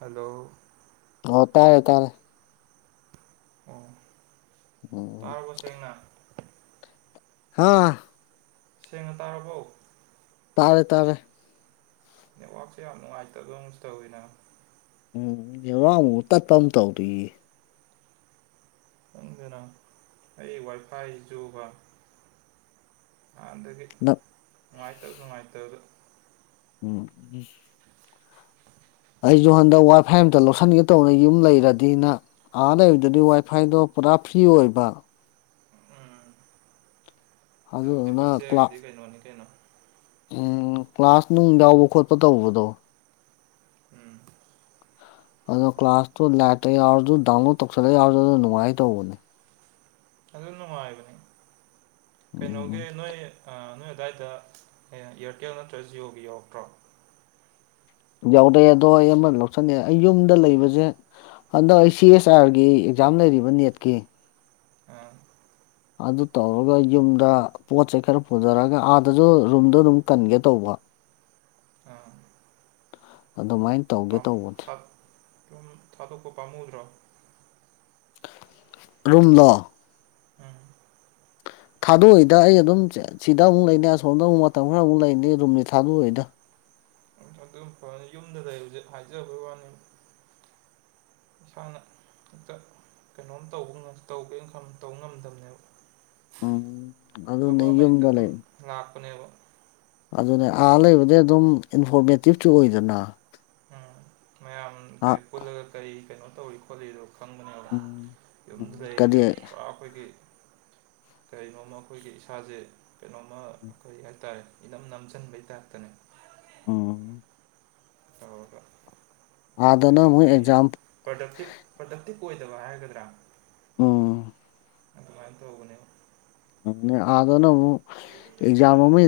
hello ꯍ ꯇꯔꯦ ꯇꯔꯦ ꯑꯣ ꯎꯝ ꯇꯥꯔꯕ ꯁꯦꯡꯅ ꯍꯥꯥ ꯁꯦꯡꯅ ꯇꯥꯔꯕꯣ ꯇꯥꯔꯦ ꯇꯥꯔꯦ ꯅꯦꯠꯋꯥꯛꯁꯦ ꯌꯥꯝ ꯅꯨꯡꯉꯥꯏꯇꯕ ꯑꯃꯁꯁꯨ ꯇꯧꯋꯤꯅ ꯎꯝꯔꯃꯨ ꯇꯠꯄ ꯑꯃ ꯇꯧꯗꯔꯤ ꯆꯪꯗꯨꯅ ꯑꯩ ꯋꯥꯏꯐꯥꯏ ꯌꯨꯒ ꯅꯍꯥꯟꯗꯒꯤ ꯅꯪ ꯅꯨꯡꯉꯥꯏꯇꯕ ꯅꯨꯡꯉꯥꯏꯇꯕꯁꯨ ꯎꯝ ꯑꯩꯁꯨ ꯍꯟꯗꯛ ꯋꯥꯏꯐꯥꯏ ꯑꯃꯝꯇ ꯂꯧꯁꯤꯟꯒꯦ ꯇꯧꯕꯅ ꯌꯨꯝ ꯂꯩꯔꯗꯤꯅ ꯑꯍꯥꯟ ꯂꯩꯕꯗꯗꯤ ꯋꯥꯏ ꯐꯥꯏꯗꯣ ꯄꯨꯔꯥ ꯐ꯭ꯔꯤ ꯑꯣꯏꯕ ꯑꯗꯨꯗꯤ ꯑꯗꯨꯗꯨꯅ ꯍꯣꯇꯤ ꯀ꯭ꯂꯥ ꯍꯥꯏꯒꯤꯗꯤ ꯀꯩꯅꯣ ꯋꯥꯅꯤ ꯀꯩꯅꯣ ꯎꯝ ꯀ꯭ꯂꯥꯁ ꯅꯨꯡ ꯌꯥꯎꯕ ꯈꯣꯠꯄ ꯇꯧꯕꯗꯣ [inaudible] ꯑꯗꯨꯗꯣ ꯀ꯭ꯂꯥꯁꯇꯣ ꯂꯥꯛꯇ ꯌꯥꯎꯔꯁꯨ ꯗꯥꯎꯟꯂꯣꯗ ꯇꯧꯁꯜꯂ ꯌꯥꯎꯔꯁꯨ ꯅꯨꯡꯉꯥꯏ ꯇꯧꯕꯅꯦ ꯑꯗꯨ ꯅꯨꯡꯉꯥꯏꯕꯅꯤ ꯀꯩꯅꯣꯒꯤ ꯎꯝ ꯅꯣꯏ ꯅꯣꯏ ꯑꯗꯨꯗꯥꯏꯗ ꯏꯌꯥꯔꯇꯦꯜ ꯅꯠꯇ꯭ꯔ ꯖꯤꯌꯣꯒꯤ ꯌꯥꯎꯔꯛꯇ꯭ꯔꯣ ꯌꯥꯎꯔꯑꯦ ꯑꯗꯣ ꯑꯩ ꯑꯃ ꯂꯧꯁꯟꯅꯤꯡꯑꯦ ꯑꯩ ꯌꯨꯝꯗ ꯂꯩꯕꯁꯦ ꯍꯟꯗꯛ ꯑꯩ ꯁꯤ ꯑꯦꯁ ꯑꯥꯔꯒꯤ ꯑꯦꯛꯖꯥꯝ ꯂꯩꯔꯤꯕ ꯅꯦꯠꯀꯤ ꯑ ꯑꯗꯨ ꯇꯧꯔꯒ ꯌꯨꯝꯗ ꯄꯣꯠ ꯆꯩ ꯈꯔ ꯄꯨꯖꯔꯛꯑꯒ ꯑꯥꯗꯁꯨ ꯔꯨꯝꯗ ꯑꯗꯨꯝ ꯀꯟꯒꯦ ꯇꯧꯕ ꯑꯥ ꯑꯗꯨꯃꯥꯏꯅ ꯇꯧꯒꯦ ꯇꯧꯕꯅꯦ ꯑꯗꯨꯨꯝ ꯊꯥꯗꯣꯛꯄ ꯄꯥꯝꯃꯨꯗ꯭ꯔꯣ ꯔꯨꯝꯂꯣ ꯎ ꯊꯥꯗꯣꯛꯏꯗ ꯑꯩ ꯑꯗꯨꯝ ꯁꯤꯗ ꯑꯃꯨꯛ ꯂꯩꯅꯤ ꯑꯁꯣꯝꯗ ꯑꯃꯨꯛ ꯃꯇꯝ ꯈꯔ ꯑꯃꯨꯛ ꯂꯩꯅꯤ ꯔꯨꯝꯁ ꯊꯥꯗꯣꯛꯑꯣꯏꯗ ꯑꯗꯨꯝ ꯐꯅꯤ ꯌꯨꯝꯗ ꯂꯩꯕꯁꯦ ꯍꯥꯏꯖꯕꯩ ꯋꯥꯅꯤ ꯁꯅꯠꯇ ꯀꯩꯅꯣꯝ ꯇꯧꯕ ꯇꯧꯒꯦꯅ ꯇꯧꯕ ꯉꯝꯗꯕꯅꯦꯕ ꯎꯝ ꯑꯗꯨꯅꯦ ꯊꯕꯛ ꯑꯃ ꯍꯦꯛꯇ ꯌꯨꯝꯗ ꯑꯗꯨꯝ ꯂꯩ ꯂꯥꯛꯄꯅꯦꯕ ꯑꯗꯨꯅꯦ ꯑꯥ ꯂꯩꯕꯗꯤ ꯑꯗꯨꯝ ꯏꯟꯐꯣꯔꯃꯦꯇꯤꯞꯁꯨ ꯑꯣꯏꯗꯅ ꯎꯝ ꯃꯌꯥꯝ ꯑ ꯀꯔꯤ ꯄꯨꯜꯂꯒ ꯀꯔꯤ ꯀꯩꯅꯣ ꯇꯧꯔꯤ ꯈꯣꯠꯂꯤꯗꯣ ꯈꯪꯕꯅꯦꯕ ꯎꯝ ꯌꯨꯝꯗ ꯎꯝ ꯂꯩꯔꯤꯁꯨ ꯀꯔꯤ ꯄꯨꯔꯥ ꯑꯩꯈꯣꯏꯒꯤ ꯀꯔꯤꯅꯣꯝꯃ ꯑꯩꯈꯣꯏꯒꯤ ꯏꯁꯥꯁꯦ ꯀꯩꯅꯣꯝꯃ ꯀꯔꯤ ꯍꯥꯏꯇꯥꯔꯦ ꯏꯅꯝ ꯅꯝꯁꯤꯟꯕꯩ ꯇꯥꯏꯞꯇꯅꯦ ꯎꯝ ꯇꯧꯔꯒ ꯑꯥꯗꯅ ꯑꯩꯈꯣꯏꯒꯤ ꯑꯃꯨꯛ ꯀꯔꯤ ꯑꯦꯛꯖꯥꯝ ꯄ꯭ꯔꯗꯛꯇꯤꯞ ꯄ꯭ꯔꯗꯛꯇꯤꯞ ꯑꯣꯏꯗꯕ ꯍꯥꯏꯒꯗ꯭ꯔꯥ ꯎꯝ ꯑꯗꯨꯃꯥꯏꯅ ꯇꯧꯕꯅꯦ ꯑꯥꯗꯅ ꯑꯃꯨꯛ ꯑꯦꯛꯖꯥꯝ ꯑꯃ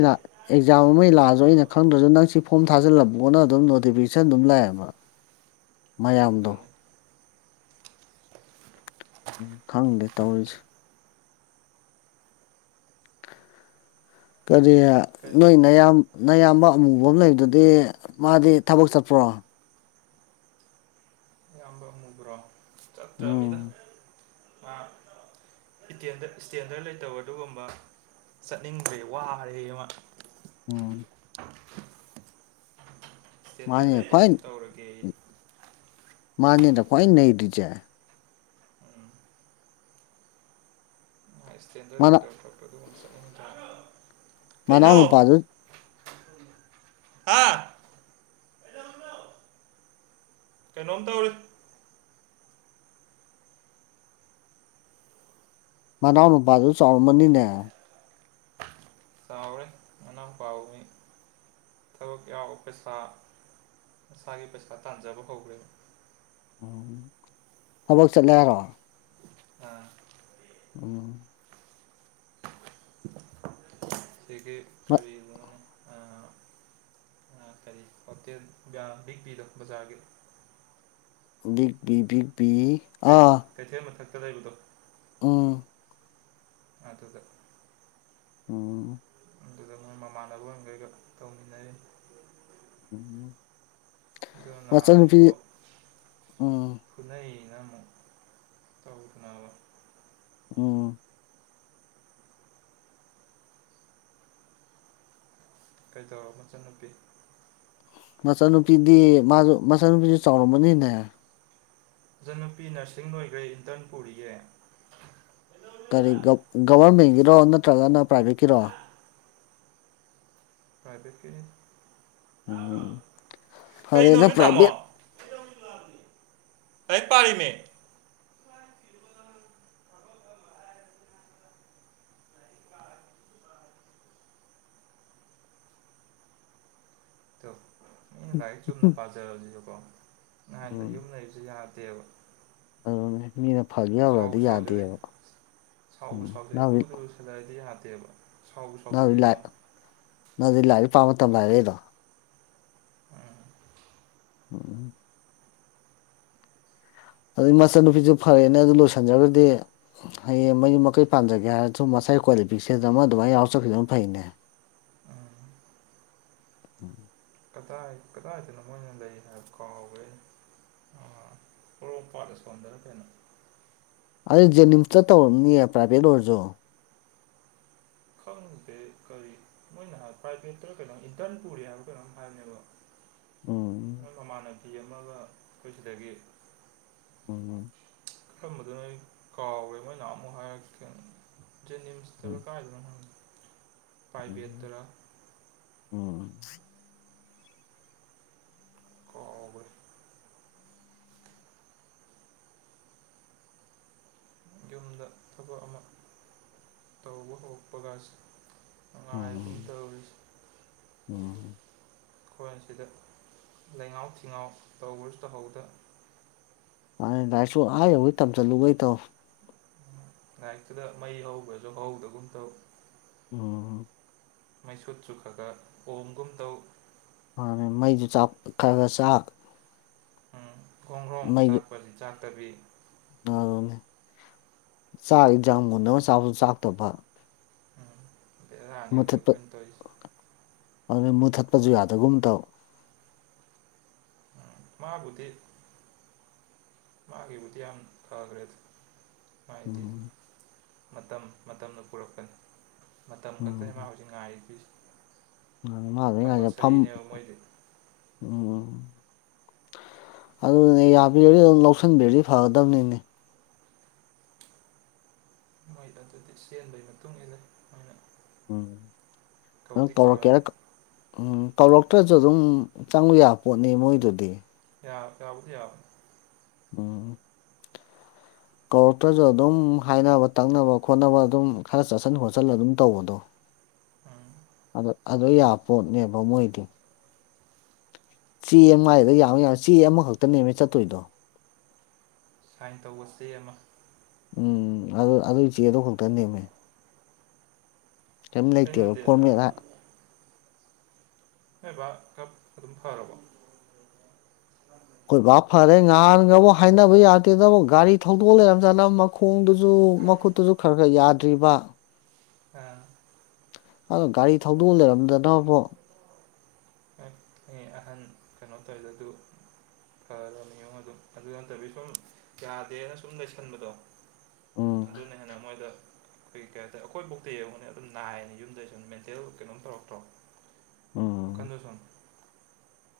ꯑꯦꯛꯖꯥꯝ ꯑꯃ ꯂꯥꯛꯑꯁꯨ ꯑꯩꯅ ꯈꯪꯗ꯭ꯔꯁꯨ ꯅ ꯁꯤ ꯐꯣꯝ ꯊꯥꯖꯤꯜꯂꯝꯕꯣꯅ ꯑꯗꯨꯝ ꯅꯣꯇꯤꯐꯤꯀꯦꯁꯟ ꯑꯗꯨꯝ ꯂꯥꯛꯑꯦꯕ [unintelligible] ꯃꯌꯥꯝꯗꯣ ꯑꯗꯨꯅꯤ ꯎꯝ ꯈꯪꯗꯦ ꯇꯧꯔꯤꯁꯨ ꯀꯔꯤ ꯀꯩꯅꯣ ꯅꯣꯏꯅ ꯌꯥꯝ ꯅꯌꯥꯝꯕ ꯑꯃꯨꯕ ꯑꯃ ꯂꯩꯕꯗꯨꯗꯤ ꯃꯥꯗꯤ ꯊꯕꯛ ꯆꯠꯄ꯭ꯔꯣ ꯑꯌꯥꯝꯕ ꯃꯨꯕ꯭ꯔꯣ ꯆꯠꯇ꯭ꯔꯃꯤꯗ ꯎꯝ ꯃꯥ ꯏꯁꯇꯦꯟꯗꯔꯠ ꯂꯩꯇꯕ ꯑꯗꯨꯒꯨꯝꯕ ꯆꯠꯅꯤꯡꯕꯦ ꯋꯥꯔꯦ ꯑꯃ ꯎꯝ ꯇꯦꯟꯗꯔ ꯃꯥꯅꯦ ꯂꯩꯕ ꯈ꯭ꯋꯥꯏ ꯇꯧꯔꯒꯦ ꯃꯥꯥꯟꯅꯤꯅ ꯀꯣꯏ ꯅ ꯗꯤꯖꯦ ꯎꯝ ꯏꯁꯇꯦꯟꯗꯔꯗ ꯃꯅꯥ ꯂꯩꯇꯕ ꯈꯣꯠꯄ ꯑꯗꯨꯒꯨꯝ ꯆꯠꯅꯤꯡ ꯊ ꯃꯅꯥꯎ ꯅꯨꯄꯥꯥ ꯑꯗꯨ ꯑꯥ ꯀꯩꯅꯣꯝ ꯇꯧꯔ ꯃꯅꯥꯎ ꯃꯨꯄꯥꯗꯨ ꯆꯥꯎꯔꯝꯃꯅꯤꯅꯦ ꯆꯥꯎꯔꯦ ꯃꯅꯥꯎꯄꯥꯕꯨ ꯃꯤ ꯊꯕꯛ ꯌꯥꯎꯕ ꯄꯩꯁꯥ ꯃꯁꯥꯒꯤ ꯄꯩꯁꯥ ꯇꯥꯟꯖꯕ ꯍꯧꯈ꯭ꯔꯦ ꯎꯝ ꯊꯕꯛ ꯆꯠꯂꯦ ꯍꯥꯏꯔꯣ ꯑꯥ ꯑ ꯑꯩꯒꯤ ꯃ ꯀꯔꯤꯅ ꯀꯔꯤ ꯍꯣꯇꯦꯜ ꯕꯤꯛ ꯄꯗꯣ ꯕꯖꯥꯔꯒꯤ ꯕꯤꯒ ꯕꯤ ꯕꯤꯒ ꯕꯤ ꯑꯥ ꯀꯗꯗꯣ ꯎꯝ ꯑꯗꯨꯗ ꯎꯝ ꯑꯗꯨꯗ ꯃꯣꯏ ꯃꯃꯥꯟꯅꯕ ꯑꯣꯏꯅꯒꯩꯒ ꯇꯧꯃꯤꯟꯅꯩ ꯎꯝ ꯀ ꯃꯆꯟꯅꯨꯄꯤ ꯅꯍꯅꯤꯕꯣ ꯎꯝ ꯈꯨꯅꯩ ꯃꯣ ꯇꯧꯅꯕ ꯑꯣ ꯀꯩꯗꯧꯔꯕ ꯃꯆꯟꯅꯨꯄꯤ ꯃꯆꯥꯟꯅꯨꯄꯤꯗꯤ ꯃꯥꯁꯨ ꯃꯆꯥꯅꯨꯄꯤꯁꯨ ꯆꯥꯎꯔꯝꯃꯅꯤꯅꯦ ꯏꯖꯟꯅꯨꯄꯤ ꯅꯔꯁꯤꯡ ꯂꯣꯏꯈ꯭ꯔꯦ ꯏꯟꯇꯔꯟ ꯄꯨꯔꯤꯌꯦꯦ ꯀꯔꯤ ꯒꯕꯔꯃꯦꯟꯒꯤꯔꯣ ꯅꯠꯇ꯭ꯔꯒꯅ ꯄ꯭ꯔꯥꯏꯚꯦꯠ ꯀꯤꯔꯣ ꯄ꯭ꯔꯥꯏꯚꯦꯠꯀꯤ ꯎꯝ ꯐꯔꯦꯅ ꯄ꯭ꯔꯕ ꯂꯥꯢꯔꯤꯛ ꯄꯒꯤꯃꯦ ꯇꯨ ꯃꯤ ꯂꯥꯢꯔꯤꯛ ꯆꯨꯝꯅ ꯄꯥꯖꯕꯁꯤꯥꯁꯨ ꯀꯣ ꯅꯍꯗ ꯌꯨꯝ ꯎꯝ ꯂꯩꯕꯁꯨ ꯌꯥꯗꯦꯕ ꯑꯗꯨꯅꯦ ꯃꯤꯅ ꯐꯒꯦ ꯍꯧꯔꯗꯤ ꯁꯥꯎꯕꯨ ꯁꯥꯎꯖꯜꯂꯛꯏ ꯌꯥꯗꯦꯕ ꯎꯝ ꯅꯪ ꯀꯩꯕ ꯅꯗꯤ ꯂꯥꯛ ꯅꯪꯗꯤ ꯂꯥꯏꯔꯤꯛꯄꯥ ꯃꯇꯝ ꯍꯥꯢꯔꯛ ꯢ ꯔꯣ ꯎꯝ ꯎꯝ ꯑꯗꯨꯗꯩ ꯃꯆꯟꯅꯨꯄꯤꯁꯦ ꯐꯔꯦꯅꯦ ꯑꯗꯨ ꯂꯣꯏꯁꯟꯖ꯭ꯔꯒꯗꯤ ꯍꯌꯦꯡ ꯃꯌꯨꯝ ꯃꯀꯩ ꯄꯥꯟꯖꯒꯦ ꯍꯥꯏꯔꯁꯨ ꯃꯁꯥꯏꯒꯤ ꯀ꯭ꯋꯥꯂꯤꯐꯤꯀꯦꯁꯟ ꯑꯃ ꯑꯗꯨꯃꯥꯏꯅ ꯌꯥꯎꯔ ꯆꯈꯤꯗꯅ ꯐꯩꯅꯦ ꯎꯝ ꯎꯝ ꯀꯗꯥꯏ ꯀꯗꯥꯏꯗꯅꯣ ꯃꯣꯏꯅ ꯂꯩ ꯍꯥꯏꯕ ꯀꯥꯎꯋꯦ [inaudible] ꯑꯗꯨ ꯖꯦꯅꯤꯝꯁꯇ ꯇꯧꯔꯝꯅꯤꯌꯦ ꯄ꯭ꯔꯥꯏꯚꯦꯠ ꯑꯣꯏꯔꯁꯨ ꯈꯪꯗꯦ ꯀꯔꯤ ꯃꯣꯏꯅ ꯄ꯭ꯔꯥꯏꯚꯦꯠꯇ ꯀꯩꯅꯣꯝ ꯏꯟꯇꯔꯟ ꯄꯨꯔꯦ ꯍꯥꯏꯕ ꯀꯩꯅꯣꯝ ꯍꯥꯏꯕꯅꯦꯕ ꯎꯝ ꯅꯣꯏ ꯃꯃꯥꯟꯅꯕꯤ ꯑꯃꯒ ꯑꯩꯈꯣꯏ ꯁꯤꯗꯒꯤ ꯎꯝꯝ ꯀꯔꯝꯕꯗꯨꯅ ꯅ ꯑꯩ ꯀꯥꯎꯔꯦ ꯃꯣꯏ ꯅꯍꯟ ꯑꯃꯨꯛ ꯍꯥꯏꯔꯛꯀꯦꯅ ꯎꯝ ꯖꯅꯤꯝꯁꯇ꯭ꯕ ꯀꯥꯢꯗꯅꯣ ꯈꯪꯗꯦ ꯎꯝ ꯄꯥꯏꯕꯦꯠꯇꯔꯥ ꯎꯝ ꯀꯥꯎꯒ꯭ꯔꯦ ꯌꯨꯝꯗ ꯊꯕꯛ ꯑꯃ ꯇꯧꯕ ꯍꯧꯔꯄꯒꯁꯤ ꯉꯥꯏ ꯑꯗꯨꯝ ꯎꯝ ꯇꯧꯔꯤꯁꯦ ꯎꯝ ꯑꯩꯈꯣꯏ ꯑꯁꯤꯗ ꯂꯩꯉꯥꯎ ꯊꯤꯉꯥꯎ ꯇꯧꯕꯁꯨ ꯇꯧꯍꯧꯗ ꯃꯥꯅꯦ ꯂꯥꯢꯔꯤꯛꯁꯨ ꯑ ꯌꯧꯉꯩ ꯇꯝꯖꯟꯂꯨꯕ ꯇꯧ ꯂꯥꯏꯔꯤꯛꯇꯨꯗ ꯃꯩ ꯍꯧꯕꯁꯨ ꯍꯧꯗꯒꯨꯝ ꯇꯧ ꯎꯝ ꯃꯩꯁꯨꯨꯠ ꯆꯨꯈ꯭ꯔꯒ ꯑꯣꯝꯒꯨꯝ ꯇꯧ ꯑꯗꯨ ꯃꯩꯗꯨ ꯆꯥꯛ ꯈꯔ ꯈꯔ ꯆꯥꯛ ꯒꯦꯡꯒꯔꯣꯡ ꯃꯩꯁꯨ ꯆꯥꯛꯄ ꯆꯥꯛꯇꯕꯤ ꯑꯗꯨꯅꯦ ꯆꯥꯛ ꯌꯦꯖꯥꯡ ꯃꯨꯟꯅꯕ ꯆꯥꯕꯁꯨ ꯆꯥꯛꯇꯕ ꯎꯝ ꯕꯦꯔꯥꯅꯤ ꯍꯧꯖꯤꯛ ꯑꯩꯈꯣꯢꯅ ꯇꯧꯔꯤꯁꯦ ꯑꯗꯨꯅ ꯃꯨꯊꯠꯄꯁꯨ ꯌꯥꯗꯒꯨꯝ ꯇꯧ ꯃꯥꯕꯨꯗꯤ ꯃꯥꯒꯤꯕꯨꯗꯤ ꯌꯥꯝ ꯐꯈ꯭ꯔꯦ ꯍꯥꯏꯗꯤ ꯎꯝ ꯃꯇꯝ ꯃꯇꯝꯅ ꯄꯨꯔꯛꯀꯅꯤ ꯃꯇꯝ ꯈꯛꯇꯅꯦ ꯃꯥ ꯍꯧꯖꯤꯛ ꯉꯥꯏꯗꯣꯢ ꯃꯥ ꯃꯥꯗ ꯉꯥꯏꯁꯦ ꯐꯝ ꯃꯣꯏꯗꯤ ꯎꯝ ꯑꯗꯨꯅꯦ ꯌꯥꯕꯤꯔꯗꯤ ꯑꯗꯨꯝ ꯂꯧꯁꯤꯟꯕꯤꯔꯗꯤ ꯐꯒꯗꯕꯅꯤꯅꯦ ꯃꯣꯏ ꯑꯗꯨꯗꯤ ꯆꯦꯟꯕꯩ ꯃꯇꯨꯡ ꯏꯟꯂꯦ ꯎꯝ ꯅꯪ ꯀꯧꯔꯛꯑꯅꯤ ꯀꯧꯔꯛꯀꯦꯔꯥ ꯎꯝ ꯀꯧꯔ ꯈ ꯈ꯭ꯔꯁꯨ ꯑꯗꯨꯝ ꯆꯪꯕ ꯌꯥꯕ ꯄꯣꯠꯅꯤ ꯃꯣꯏꯗꯨꯗꯤ ꯌꯥ ꯌꯥꯕꯨꯗꯤ ꯌꯥꯕ ꯑꯣ ꯀꯧꯔꯛꯇ꯭ꯔꯁꯨ ꯑꯗꯨꯝ ꯍꯥꯏꯅꯕ ꯇꯛꯅꯕ ꯈꯣꯠꯅꯕ ꯑꯗꯨꯝ ꯈꯔ ꯆꯠꯁꯤꯟ ꯈꯣꯠꯆꯟ ꯑꯗꯨꯝ ꯇꯧꯕꯗꯣ ꯎꯝ ꯑꯗꯨ ꯌꯥ ꯄꯣꯠꯅꯦꯕ ꯃꯣꯏꯗꯤ ꯆꯦ ꯑꯃꯥꯏꯗ ꯌꯥꯝꯃ ꯌꯥꯝ ꯆꯦ ꯑꯃꯈꯛꯇ ꯅꯦꯝꯃꯦ ꯆꯠꯇꯣꯏꯗꯣ ꯁꯥꯏꯟ ꯇꯧꯕ ꯆꯦ ꯑꯃ ꯎꯝ ꯑꯗꯨ ꯑꯗꯨ ꯏ ꯆꯦꯗꯣ ꯈꯛꯇ ꯅꯦꯝꯃꯦ ꯀꯔꯤꯝ ꯂꯩꯇꯦꯕ ꯀꯩꯅꯣꯗꯤ ꯐꯣꯔꯃꯦꯠ ꯍꯕꯞ ꯑꯗꯨ ꯑꯗꯨꯝ ꯐꯥꯔꯔꯕꯣ ꯑꯩꯈꯣꯏ ꯚꯕꯥꯞ ꯐꯔꯦ ꯉꯍꯥꯟꯒꯕꯨꯥꯎ ꯍꯥꯏꯅꯕ ꯌꯥꯗꯦꯗꯕꯨ ꯒꯥꯔꯤ ꯊꯧꯗꯣꯛ ꯂꯩꯔꯝꯖꯥꯠꯅ ꯃꯈꯣꯏ ꯈꯣꯡꯗꯨꯁꯨ ꯃꯈꯨꯠꯇꯨꯁꯨ ꯈꯔ ꯈꯔ ꯌꯥꯗ꯭ꯔꯤꯕ ꯑ ꯑꯗꯣ ꯒꯥꯔꯤ ꯊꯧꯗꯣꯛꯑ ꯂꯩꯔꯝꯗꯅꯕꯣ ꯑꯦ ꯑꯍꯟ ꯀꯩꯅꯣ ꯇꯧꯋꯦꯗ ꯑꯗꯨ ꯐꯔ ꯃꯤꯉꯨꯡ ꯑꯗꯨ ꯑꯗꯨ ꯅꯠꯇꯕꯤ ꯁꯨꯝ ꯌꯥꯗꯦꯅ ꯁꯨꯝ ꯂꯩꯁꯟꯕꯗꯣ ꯎꯝ ꯊꯟꯗꯨꯅ ꯍꯦꯟꯅ ꯃꯣꯏꯗ ꯑꯩꯈꯣꯏ ꯀꯩ ꯍꯥꯏꯇꯥꯦ ꯑꯩꯈꯣꯏꯐꯧꯇ ꯌꯦꯡꯉꯨꯅꯦ ꯑꯗꯨꯝ ꯅꯥꯏꯌꯦꯅꯤ ꯌꯨꯝꯗꯩ ꯁꯨꯝ ꯃꯦꯟꯇꯦꯜ ꯀꯩꯅꯣꯝ ꯇꯧꯔꯛꯇ꯭ꯔꯣ ꯎꯝ ꯋꯥꯈꯟꯗ ꯁꯨꯝ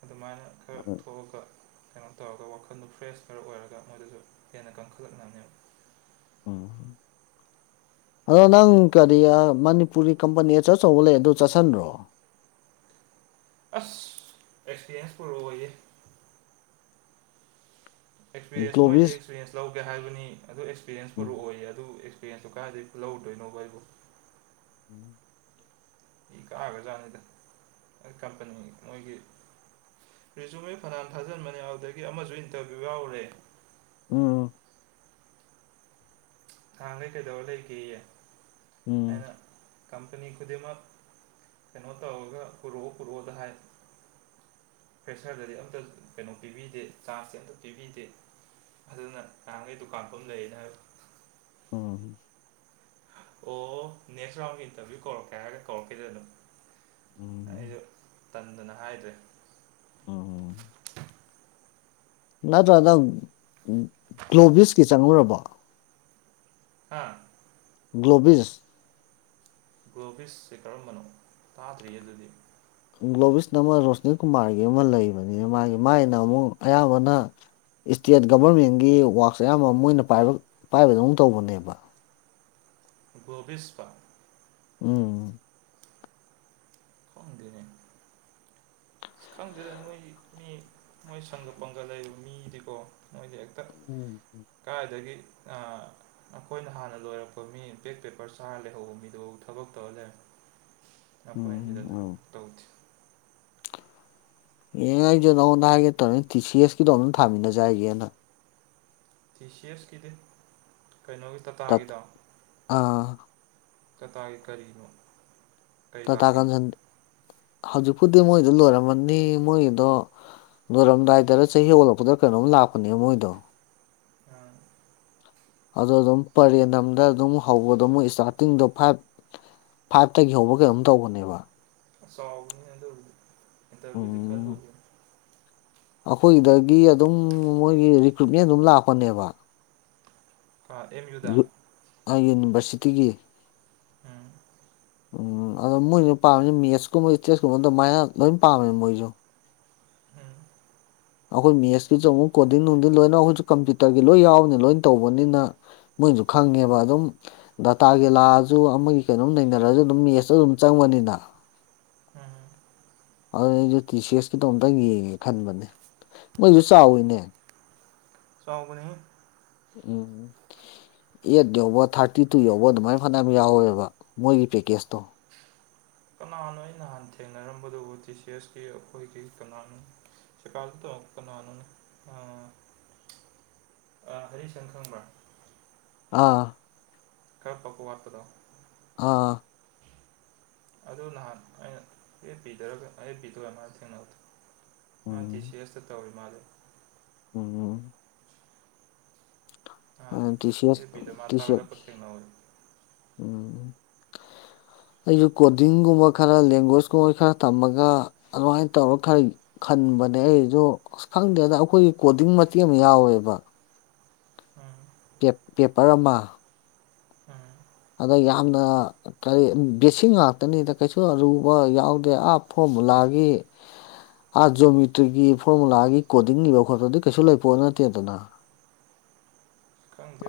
ꯑꯗꯨꯃꯥꯏꯅ ꯈꯔ ꯊꯣꯛꯑꯒ ꯀꯩꯅꯣ ꯇꯧꯔꯒ ꯋꯥꯈꯜꯗꯨ ꯐ꯭ꯔꯦꯁ ꯈꯔ ꯑꯣꯏꯔꯒ ꯃꯣꯏꯗꯨꯁꯨ ꯍꯦꯟꯅ ꯀꯟꯈꯠꯂꯛꯅꯕꯅꯦꯕ [unintelligible] ꯎꯝ ꯑꯗꯣ ꯅꯪ ꯀꯔꯤ ꯃꯅꯤꯄꯨꯔꯤ ꯀꯝꯄꯅꯤ ꯑꯆꯧ ꯑꯆꯧꯕ ꯂꯩ ꯑꯗꯨ ꯆꯠꯁꯟ꯭ꯔꯣ ꯎꯝ ꯑꯦꯛꯁꯄꯤꯔꯤꯌꯦꯟꯁ ꯄꯔꯕ ꯑꯣꯏꯦ ꯑꯦꯛꯁꯄꯤꯔꯦꯟꯁ ꯃꯣꯏꯗꯤ ꯒ꯭ꯂꯣꯕꯤꯁ ꯑꯦꯛꯁꯄꯤꯔꯦꯟꯁ ꯂꯧꯒꯦ ꯍꯥꯏꯕꯅꯤ ꯑꯗꯨ ꯑꯦꯛꯁꯄꯤꯔꯦꯟꯁ ꯎꯝ ꯄꯨꯔꯛꯑꯣꯏꯌꯦ ꯑꯗꯨ ꯆꯦꯟꯁꯨꯣ ꯀꯥꯏꯏꯗꯩ ꯂꯧ ꯎꯗꯣꯏꯅꯣꯕ ꯑꯩꯕꯨ ꯎꯝ ꯏ ꯀꯛꯑꯒꯖꯥꯠꯅꯤꯗ ꯑꯩ ꯀꯝꯄꯅꯤ ꯃꯣꯏꯒꯤ ꯔꯤꯖꯨꯋ ꯐꯅꯥꯟ ꯊꯥꯖꯟꯕꯅꯤ ꯌꯥꯎꯗꯒꯤ ꯑꯃꯁꯨ ꯏꯟꯇꯔꯚꯤꯌꯨ ꯌꯥꯎꯔꯦ ꯎꯝ ꯊꯥꯡꯉꯦ ꯀꯦꯗꯔꯦ ꯂꯩꯒꯦꯌꯦ ꯎꯝ ꯑꯩꯅ ꯀꯝꯄꯅꯤ ꯈꯨꯗꯤꯡꯃꯛ ꯀꯩꯅꯣ ꯇꯧꯔꯒ ꯄꯨꯔꯛꯑꯣ ꯄꯨꯔꯛꯑꯣꯗ ꯍꯥꯏ ꯐ꯭ꯔꯦꯁꯔꯗꯗꯤ ꯑꯝꯇ ꯀꯩꯅꯣ ꯄꯤꯕꯤꯗꯦ ꯆꯥꯖꯇꯤ ꯑꯝꯇ ꯄꯤꯕꯤꯗꯦ ꯑꯗꯨꯅ ꯉꯔꯍꯥꯡꯈꯩ ꯗꯨꯀꯥꯟ ꯐꯝ ꯂꯩꯌꯦꯅ ꯍꯥꯏꯕ ꯑꯣꯝ ꯑꯣ ꯅꯦꯛꯁ ꯔꯥꯎ ꯏꯟꯇꯔꯚꯨ ꯀꯣꯔꯔ ꯀ ꯍꯥꯏꯒ ꯀꯧꯔꯀꯦꯗꯅꯣ ꯎꯝ ꯑꯩꯁꯨ ꯇꯟꯗꯅ ꯍꯥꯏꯗ꯭ꯔꯦ ꯎꯝ ꯎꯝ ꯅꯠꯇ꯭ꯔ ꯅꯪ ꯒ꯭ꯂꯣꯕꯤꯁꯀꯤ ꯆꯪꯉꯨꯔꯕ ꯍꯥꯥ ꯒ꯭ꯂꯣꯕꯤꯁ ꯒ꯭ꯂꯣꯕꯤꯁꯁꯦ ꯀꯔꯝꯕꯅꯣ ꯇꯥꯗ꯭ꯔꯤ ꯑꯗꯨꯗꯤ ꯒ꯭ꯂꯣꯕꯤꯁ ꯑꯃ ꯔꯣꯁꯅꯤ ꯀꯨꯃꯥꯔꯒꯤ ꯑꯃ ꯂꯩꯕꯅꯤꯅ ꯃꯥꯒꯤ ꯃꯥꯒꯤꯅ ꯑꯃꯨꯛ ꯑꯌꯥꯝꯕꯅ ꯏꯁꯇꯦꯠ ꯒꯚꯔꯃꯦꯟꯒꯤ ꯋꯥꯛꯁ ꯑꯌꯥꯝꯕ ꯃꯣꯏꯅ ꯄꯥꯏꯕꯗꯧꯨꯛ ꯇꯧꯕꯅꯦꯕ ꯣꯕꯤꯤꯁꯄ ꯎꯝ ꯐꯗꯅꯦ ꯑ ꯈꯪꯗꯦꯗ ꯅꯣꯏ ꯃꯤ ꯅꯣꯏ ꯁꯪꯒ ꯄꯪꯒ ꯂꯩꯔꯤꯕ ꯃꯤꯗꯤꯀꯣ ꯅꯣꯏꯗꯤ ꯎꯝ ꯀꯥꯏꯗꯒꯤ ꯑꯩꯈꯣꯏꯅ ꯍꯥꯟꯅ ꯂꯣꯏꯔꯛꯄ ꯃꯤꯄꯦꯛ ꯄꯦꯄꯔ ꯆꯥꯔ ꯂꯩꯍꯧꯕ ꯃꯤꯗꯨ ꯊꯕꯛ ꯇꯧꯔ ꯂꯩꯔꯦ ꯑꯩꯈꯣꯏꯅ ꯁꯤꯗ ꯎꯝ ꯎꯝ ꯈꯔꯐꯥꯎ ꯇꯧꯗꯦ ꯑꯦꯡ ꯑꯩꯁꯦ ꯅꯉꯣꯟꯗ ꯍꯥꯏꯒꯦ ꯇꯧꯅꯤ ꯇꯤ ꯁꯤ ꯑꯦꯁ ꯀꯗꯣ ꯑꯝꯇ ꯊꯥꯃꯤꯟꯅꯖꯥꯏꯒꯦꯅ ꯇꯤ ꯁꯤ ꯑꯦꯁꯀꯤꯗꯤ ꯀꯩꯅꯣꯒꯤ ꯇꯥ- ꯇꯥꯇꯥꯒꯤꯗꯣ ꯑꯥ ꯆꯇꯥꯒꯤ ꯀꯔꯤꯅꯣ ꯀꯩ ꯇꯥꯇꯥ ꯂꯥꯛꯀꯦ ꯀꯟꯁꯟ ꯍꯧꯖꯤꯛꯄꯨꯗꯤ ꯃꯣꯏꯗ ꯂꯣꯏꯔꯝꯃꯅꯤ ꯃꯣꯏꯒꯤꯗꯣ ꯂꯣꯏꯔꯝꯗꯥꯏꯗꯗ ꯆꯍꯤ ꯑꯣꯜꯂꯛꯄꯗ ꯀꯩꯅꯣꯝ ꯂꯥꯛꯄꯅꯦ ꯃꯣꯏꯗꯣ ꯑꯝ ꯑꯗ ꯑꯗꯨꯝ ꯄꯔꯦꯟꯗꯝꯗ ꯑꯗꯨꯝ ꯍꯧꯕꯗꯣ ꯑꯃꯨꯛ ꯏꯁꯇꯥꯔꯇꯤꯡꯗꯣ ꯐꯥꯏꯚ ꯐꯥꯏꯚꯇꯒꯤ ꯍꯧꯕ ꯀꯩꯅꯣꯝ ꯇꯧꯕꯅꯦꯕ ꯁꯥꯥꯎꯐꯅꯤ ꯏꯟꯗꯔ ꯏꯟꯇꯔꯚ꯭ꯨ ꯎꯝ ꯂ ꯑꯩꯈꯣꯏꯗꯒꯤ ꯑꯗꯨꯝ ꯃꯣꯏꯒꯤ ꯔꯤꯀ꯭ꯔꯨꯏꯠꯃꯦꯟ ꯑꯗꯨꯝ ꯂꯥꯛꯄꯅꯦꯕ ꯑꯦꯝ ꯌꯨꯗ ꯌꯨꯅꯤꯚꯔꯁꯤꯇꯤꯒꯤ ꯎꯝ ꯎꯝ ꯑꯗꯣ ꯃꯣꯏꯁꯨ ꯄꯥꯝꯃꯤ ꯃꯦꯠꯁꯀꯨꯝꯕꯁ ꯇꯦꯁꯀꯨꯝꯕ ꯑꯗꯨꯃꯥꯏꯅ ꯂꯣꯏ ꯄꯥꯝꯃꯦ ꯃꯣꯏꯁꯨ ꯎꯝ ꯑꯩꯈꯣꯏ ꯃꯦꯁꯀꯤ ꯆ ꯑꯃꯨꯛ ꯀꯣꯗꯤꯡ ꯅꯨꯡꯗꯤꯡ ꯂꯣꯏꯅ ꯑꯩꯈꯣꯏꯁꯨ ꯀꯝꯄ꯭ꯌꯨꯇꯔꯒꯤ ꯂꯣꯏ ꯌꯥꯎꯕꯅꯤ ꯂꯣꯏꯅ ꯇꯧꯕꯅꯤꯅ ꯃꯣꯏꯁꯨ ꯈꯪꯉꯦꯕ ꯑꯗꯨꯝ ꯗꯗꯥꯇꯥꯒꯤ ꯂꯥꯛꯑꯁꯨ ꯑꯃꯒꯤ ꯀꯩꯅꯣꯝ ꯅꯩꯅꯔꯁꯨ ꯑꯗꯨꯝ ꯃꯦꯠꯁꯇ ꯑꯗꯨꯝ ꯆꯪꯕꯅꯤꯅ ꯎꯝꯝ ꯑꯗꯨꯅ ꯑꯩꯁꯨ ꯇꯤ ꯁꯤ ꯑꯦꯁꯀꯤꯇꯣ ꯑꯝꯨꯛꯇꯪ ꯌꯦꯡꯉꯦ ꯈꯟꯕꯅꯦ ꯃꯣꯏꯁꯨ ꯆꯥꯎꯋꯤꯅꯦ ꯆꯥꯎꯒ ꯎꯝ ꯑꯦꯠ ꯌꯧꯕ ꯊꯥꯔꯇꯤ ꯇꯨ ꯌꯧꯕ ꯑꯗꯨꯃꯥꯏꯅ ꯐꯅꯌꯥꯝ ꯌꯥꯎꯋꯦꯕ ꯃꯣꯏꯒꯤ ꯄꯦꯀꯦꯖꯇꯣ ꯀꯅꯥꯅꯣ ꯑꯩ ꯅꯍꯥꯟ ꯊꯦꯡꯅꯔꯝꯕꯗꯨ ꯑꯣ ꯇꯤ ꯁꯤ ꯑꯦꯁꯀꯤ ꯑꯩꯈꯣꯏꯒꯤ ꯀꯅꯥꯅꯣ ꯁꯀꯥ ꯊ ꯀꯅꯥꯅꯅ ꯑ ꯑ ꯍꯔꯤꯁꯟ ꯈꯪꯕ꯭ꯔ ꯑꯥ ꯈꯔ ꯐꯕ ꯋꯥꯠꯄꯗꯣ ꯑꯥ ꯑꯗꯨ ꯅꯍꯥꯟ ꯑꯩꯅ ꯑꯦꯐ ꯕꯤꯗꯔꯒ ꯑꯦꯐ ꯕꯤꯗ ꯑꯣꯏꯃꯥꯟ ꯊꯦꯡꯅꯕꯗꯣ ꯑ ꯇꯤ ꯎꯝ ꯁꯤ ꯑꯦꯁ ꯇ ꯇꯧꯏ ꯃꯥꯜꯂ‌ꯦ ꯎꯝ ꯑ ꯅꯍꯥꯟ ꯇꯤ ꯁꯤ ꯑꯦꯁ ꯑꯦꯜ ꯄꯤꯗ ꯃꯥ ꯇꯁ ꯊꯥꯒꯠꯂꯛꯄ ꯊꯦꯡꯅꯍꯧꯋꯦ ꯎꯝ [inaudible] ꯑꯩꯁꯨ ꯀꯣꯗꯤꯡꯒꯨꯝꯕ ꯈꯔ ꯂꯦꯡꯒ꯭ꯋꯦꯁꯀꯨꯝꯕ ꯈꯔ ꯇꯝꯃꯒ ꯑꯗꯨꯃꯥꯏꯅ ꯇꯧꯔ ꯈꯔ ꯈꯟꯕꯅꯦ ꯑꯩꯗꯣ ꯑꯁ ꯈꯪꯗꯦꯗ ꯑꯩꯈꯣꯏꯒꯤ ꯀꯣꯗꯤꯡ ꯃꯇꯦꯛ ꯑꯃ ꯌꯥꯎꯋꯦꯕ ꯎꯝ ꯄ‌ꯦ ꯄꯦꯄꯔ ꯑꯃ ꯎꯝ ꯑꯗ ꯌꯥꯝꯅ ꯀꯔꯤ ꯕꯦꯠꯁꯤꯡ ꯉꯥꯛꯇꯅꯤꯗ ꯀꯩꯁꯨ ꯑꯔꯨꯕ ꯌꯥꯎꯗꯦ ꯑꯞ ꯐꯣ ꯃꯨꯂꯥꯒꯤ ꯑꯥ ꯖ‌ꯣꯃꯤꯇ꯭ꯔꯤꯒꯤ ꯐꯣꯔꯃꯨꯂꯥꯒꯤ ꯀꯣꯗꯤꯡ ꯏꯕ ꯈꯣꯠꯄ ꯑꯗꯨ ꯀꯩꯁꯨ ꯂꯩꯄꯣꯠ ꯅꯠꯇꯦꯗꯅ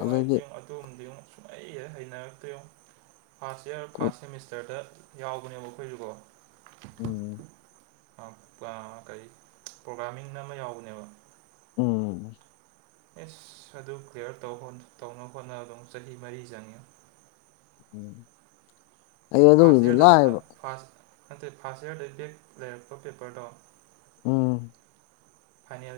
ꯑꯗꯩꯗꯤ ꯑꯗꯣꯝꯗꯤ ꯁꯨꯡꯍꯩ ꯍꯦꯛ ꯍꯩꯅꯔꯛꯇ‌ꯦꯉ‌ꯣ ꯐꯥꯔꯁ ꯏꯌꯥꯔ ꯀꯣ- ꯐꯥꯔꯁ ꯁꯦꯃꯤꯁꯇꯔꯗ ꯌꯥꯎꯕꯅꯦꯕ ꯑꯩꯈꯣꯏꯁꯨꯀꯣ ꯎꯝ ꯀꯔꯤ ꯄ꯭ꯔꯣꯒ꯭ꯔꯥꯃꯤꯡꯅ ꯑꯃ ꯌꯥꯎꯕꯅꯦꯕ ꯎꯝ ꯑꯦꯁ ꯑꯗꯨ ꯀ꯭ꯂꯤꯌꯥꯂꯤꯌꯥꯔ ꯇꯧ ꯇꯧꯅ ꯍꯣꯠꯅ ꯑꯗꯨꯝ ꯆꯍꯤ ꯃꯔꯤ ꯆꯪꯉꯦ ꯐꯥꯔꯁ ꯑꯩꯉ‌ꯣꯟꯗꯕꯨꯗꯤ ꯏꯌꯥꯔꯗ ꯊꯥ ꯂꯥꯏꯌ‌ꯦꯕ ꯐꯥꯔꯁ ꯅꯠꯇꯦ ꯐꯥꯔꯁ ꯏꯌꯥꯔꯗꯩ ꯕꯦꯛ ꯂꯩꯔꯛꯄ ꯄꯦꯄꯔꯗꯣ ꯎꯝ ꯐꯥꯏꯅ‌ꯦꯜ ꯌꯔ